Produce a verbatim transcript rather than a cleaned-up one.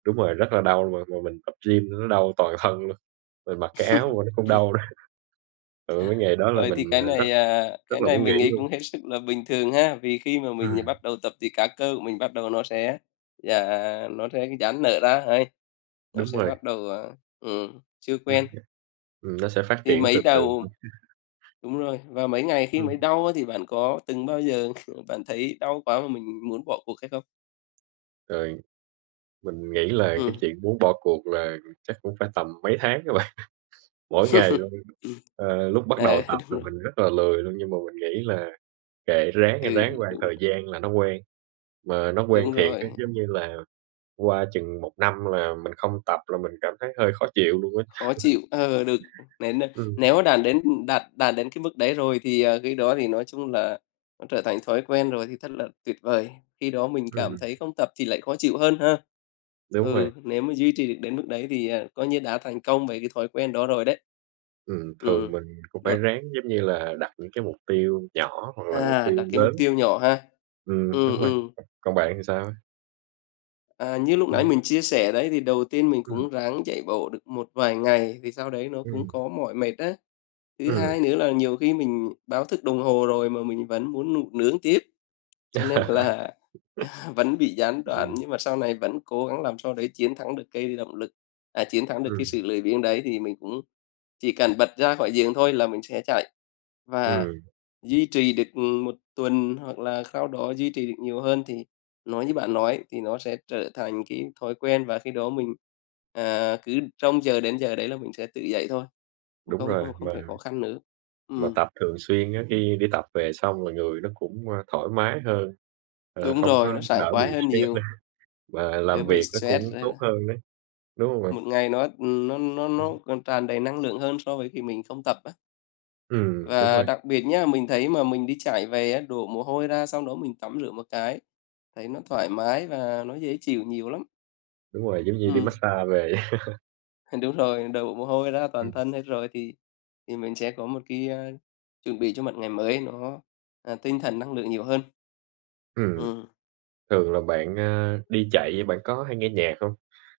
Đúng rồi, rất là đau mà mà mình tập gym nữa nó đau toàn thân luôn, mình mặc cái áo mà nó cũng đau nữa. Ừ, cái ngày đó là Ờ, mình, thì cái ờ, rất này, à, cái rất là này muốn nghỉ mình nghĩ luôn. cũng hết sức là bình thường ha? Vì khi mà mình Ừm. bắt đầu tập thì các cơ của mình bắt đầu nó sẽ dà nó sẽ dãn nở ra hầy, nó Đúng sẽ rồi. bắt đầu, ờ, ừm, chưa Ô quen. kê, ừm, nó sẽ phát Thì triển mới từ từ đầu thôi. đúng rồi, và mấy ngày khi Ừm. mới đau á thì bạn có từng bao giờ kh bạn thấy đau quá mà mình muốn bỏ cuộc hay không? Rồi. Mình nghĩ là cái Ừm. chuyện muốn bỏ cuộc là chắc cũng phải tầm mấy tháng á bạn, mỗi ngày Ừm. luôn. Ờ, lúc bắt đầu Ờ, tập đúng là rồi. mình rất là lười luôn, nhưng mà mình nghĩ là "Kệ, ráng đi, Ừ, ráng qua một đúng. thời gian là nó quen", mà nó quen Đúng thiệt rồi. á, giống như là, qua chừng một năm là mình không tập là mình cảm thấy hơi khó chịu luôn á. Khó chịu ờ, được. Nên, ờ, Ừm nếu mà đạt đến, ừm, đạt đạt đến cái mức đấy rồi thì, à, khi đó thì nói chung là nó trở thành thói quen rồi thì thật là tuyệt vời. Khi đó mình cảm Ừm. thấy không tập thì lại khó chịu hơn ha? Đúng rồi. Ừ, nếu mà duy trì được đến mức đấy thì, ờ, coi như đã thành công với cái thói quen đó rồi đấy. Ừm, thường Ừm, mình cũng phải được. ráng, giống như là, đặt những cái mục tiêu nhỏ hoặc là mục À, tiêu đặt cái mục lớn. tiêu nhỏ ha. Ừm, Ừm, đúng rồi, ừm. còn bạn thì sao ấy? À, như lúc nãy Ừm. mình chia sẻ đấy thì đầu tiên mình Ừm. cũng ráng chạy bộ được một vài ngày, thì sau đấy nó cũng Ừm. có mỏi mệt á. Thứ hai Ừm. nữa là nhiều khi mình báo thức đồng hồ rồi, mà mình vẫn muốn ngủ nướng tiếp. Cho nên là vẫn bị gián đoạn, Ừm. nhưng mà sau này vẫn cố gắng làm sao đấy chiến thắng được cái động lực à, chiến thắng được Ừm. cái sự lười biếng đấy thì mình cũng chỉ cần bật ra khỏi giường thôi là mình sẽ chạy. Và Ừm. duy trì được, ừm, một tuần hoặc là sau đó duy trì được nhiều hơn thì nói như bạn nói thì nó sẽ trở thành cái thói quen và khi đó mình, à, cứ trông chờ đến giờ đấy là mình sẽ tự dậy thôi, Đúng không không rồi, không mà phải khó khăn nữa. mà Ừm. tập thường xuyên á, khi đi tập về xong là người nó cũng, ơ, thoải mái hơn. Ờ, Đúng không có rồi, nó sảng đỡ bị khoái hơn stress nữa, nhiều. mà Đỡ làm bị việc nó stress cũng tốt nữa. hơn đấy, đúng hông bạn? Một ngày nó, ừm, nó nó nó còn tràn đầy năng lượng hơn so với khi mình không tập á. Ừm, đúng Và rồi. đặc biệt nhá, mình thấy mà mình đi chạy về á, đổ mồ hôi ra xong đó mình tắm rửa một cái, thấy nó thoải mái và nó dễ chịu nhiều lắm. Đúng rồi, giống như đi Ừm. massage về. Đúng rồi, đổ mồ hôi ra toàn Ừm. thân hết rồi thì thì mình sẽ có một cái á, chuẩn bị cho một ngày mới nó, à, tinh thần năng lượng nhiều hơn. Ừm. Ừm. Thường là bạn, ờ, đi chạy bạn có hay nghe nhạc hông?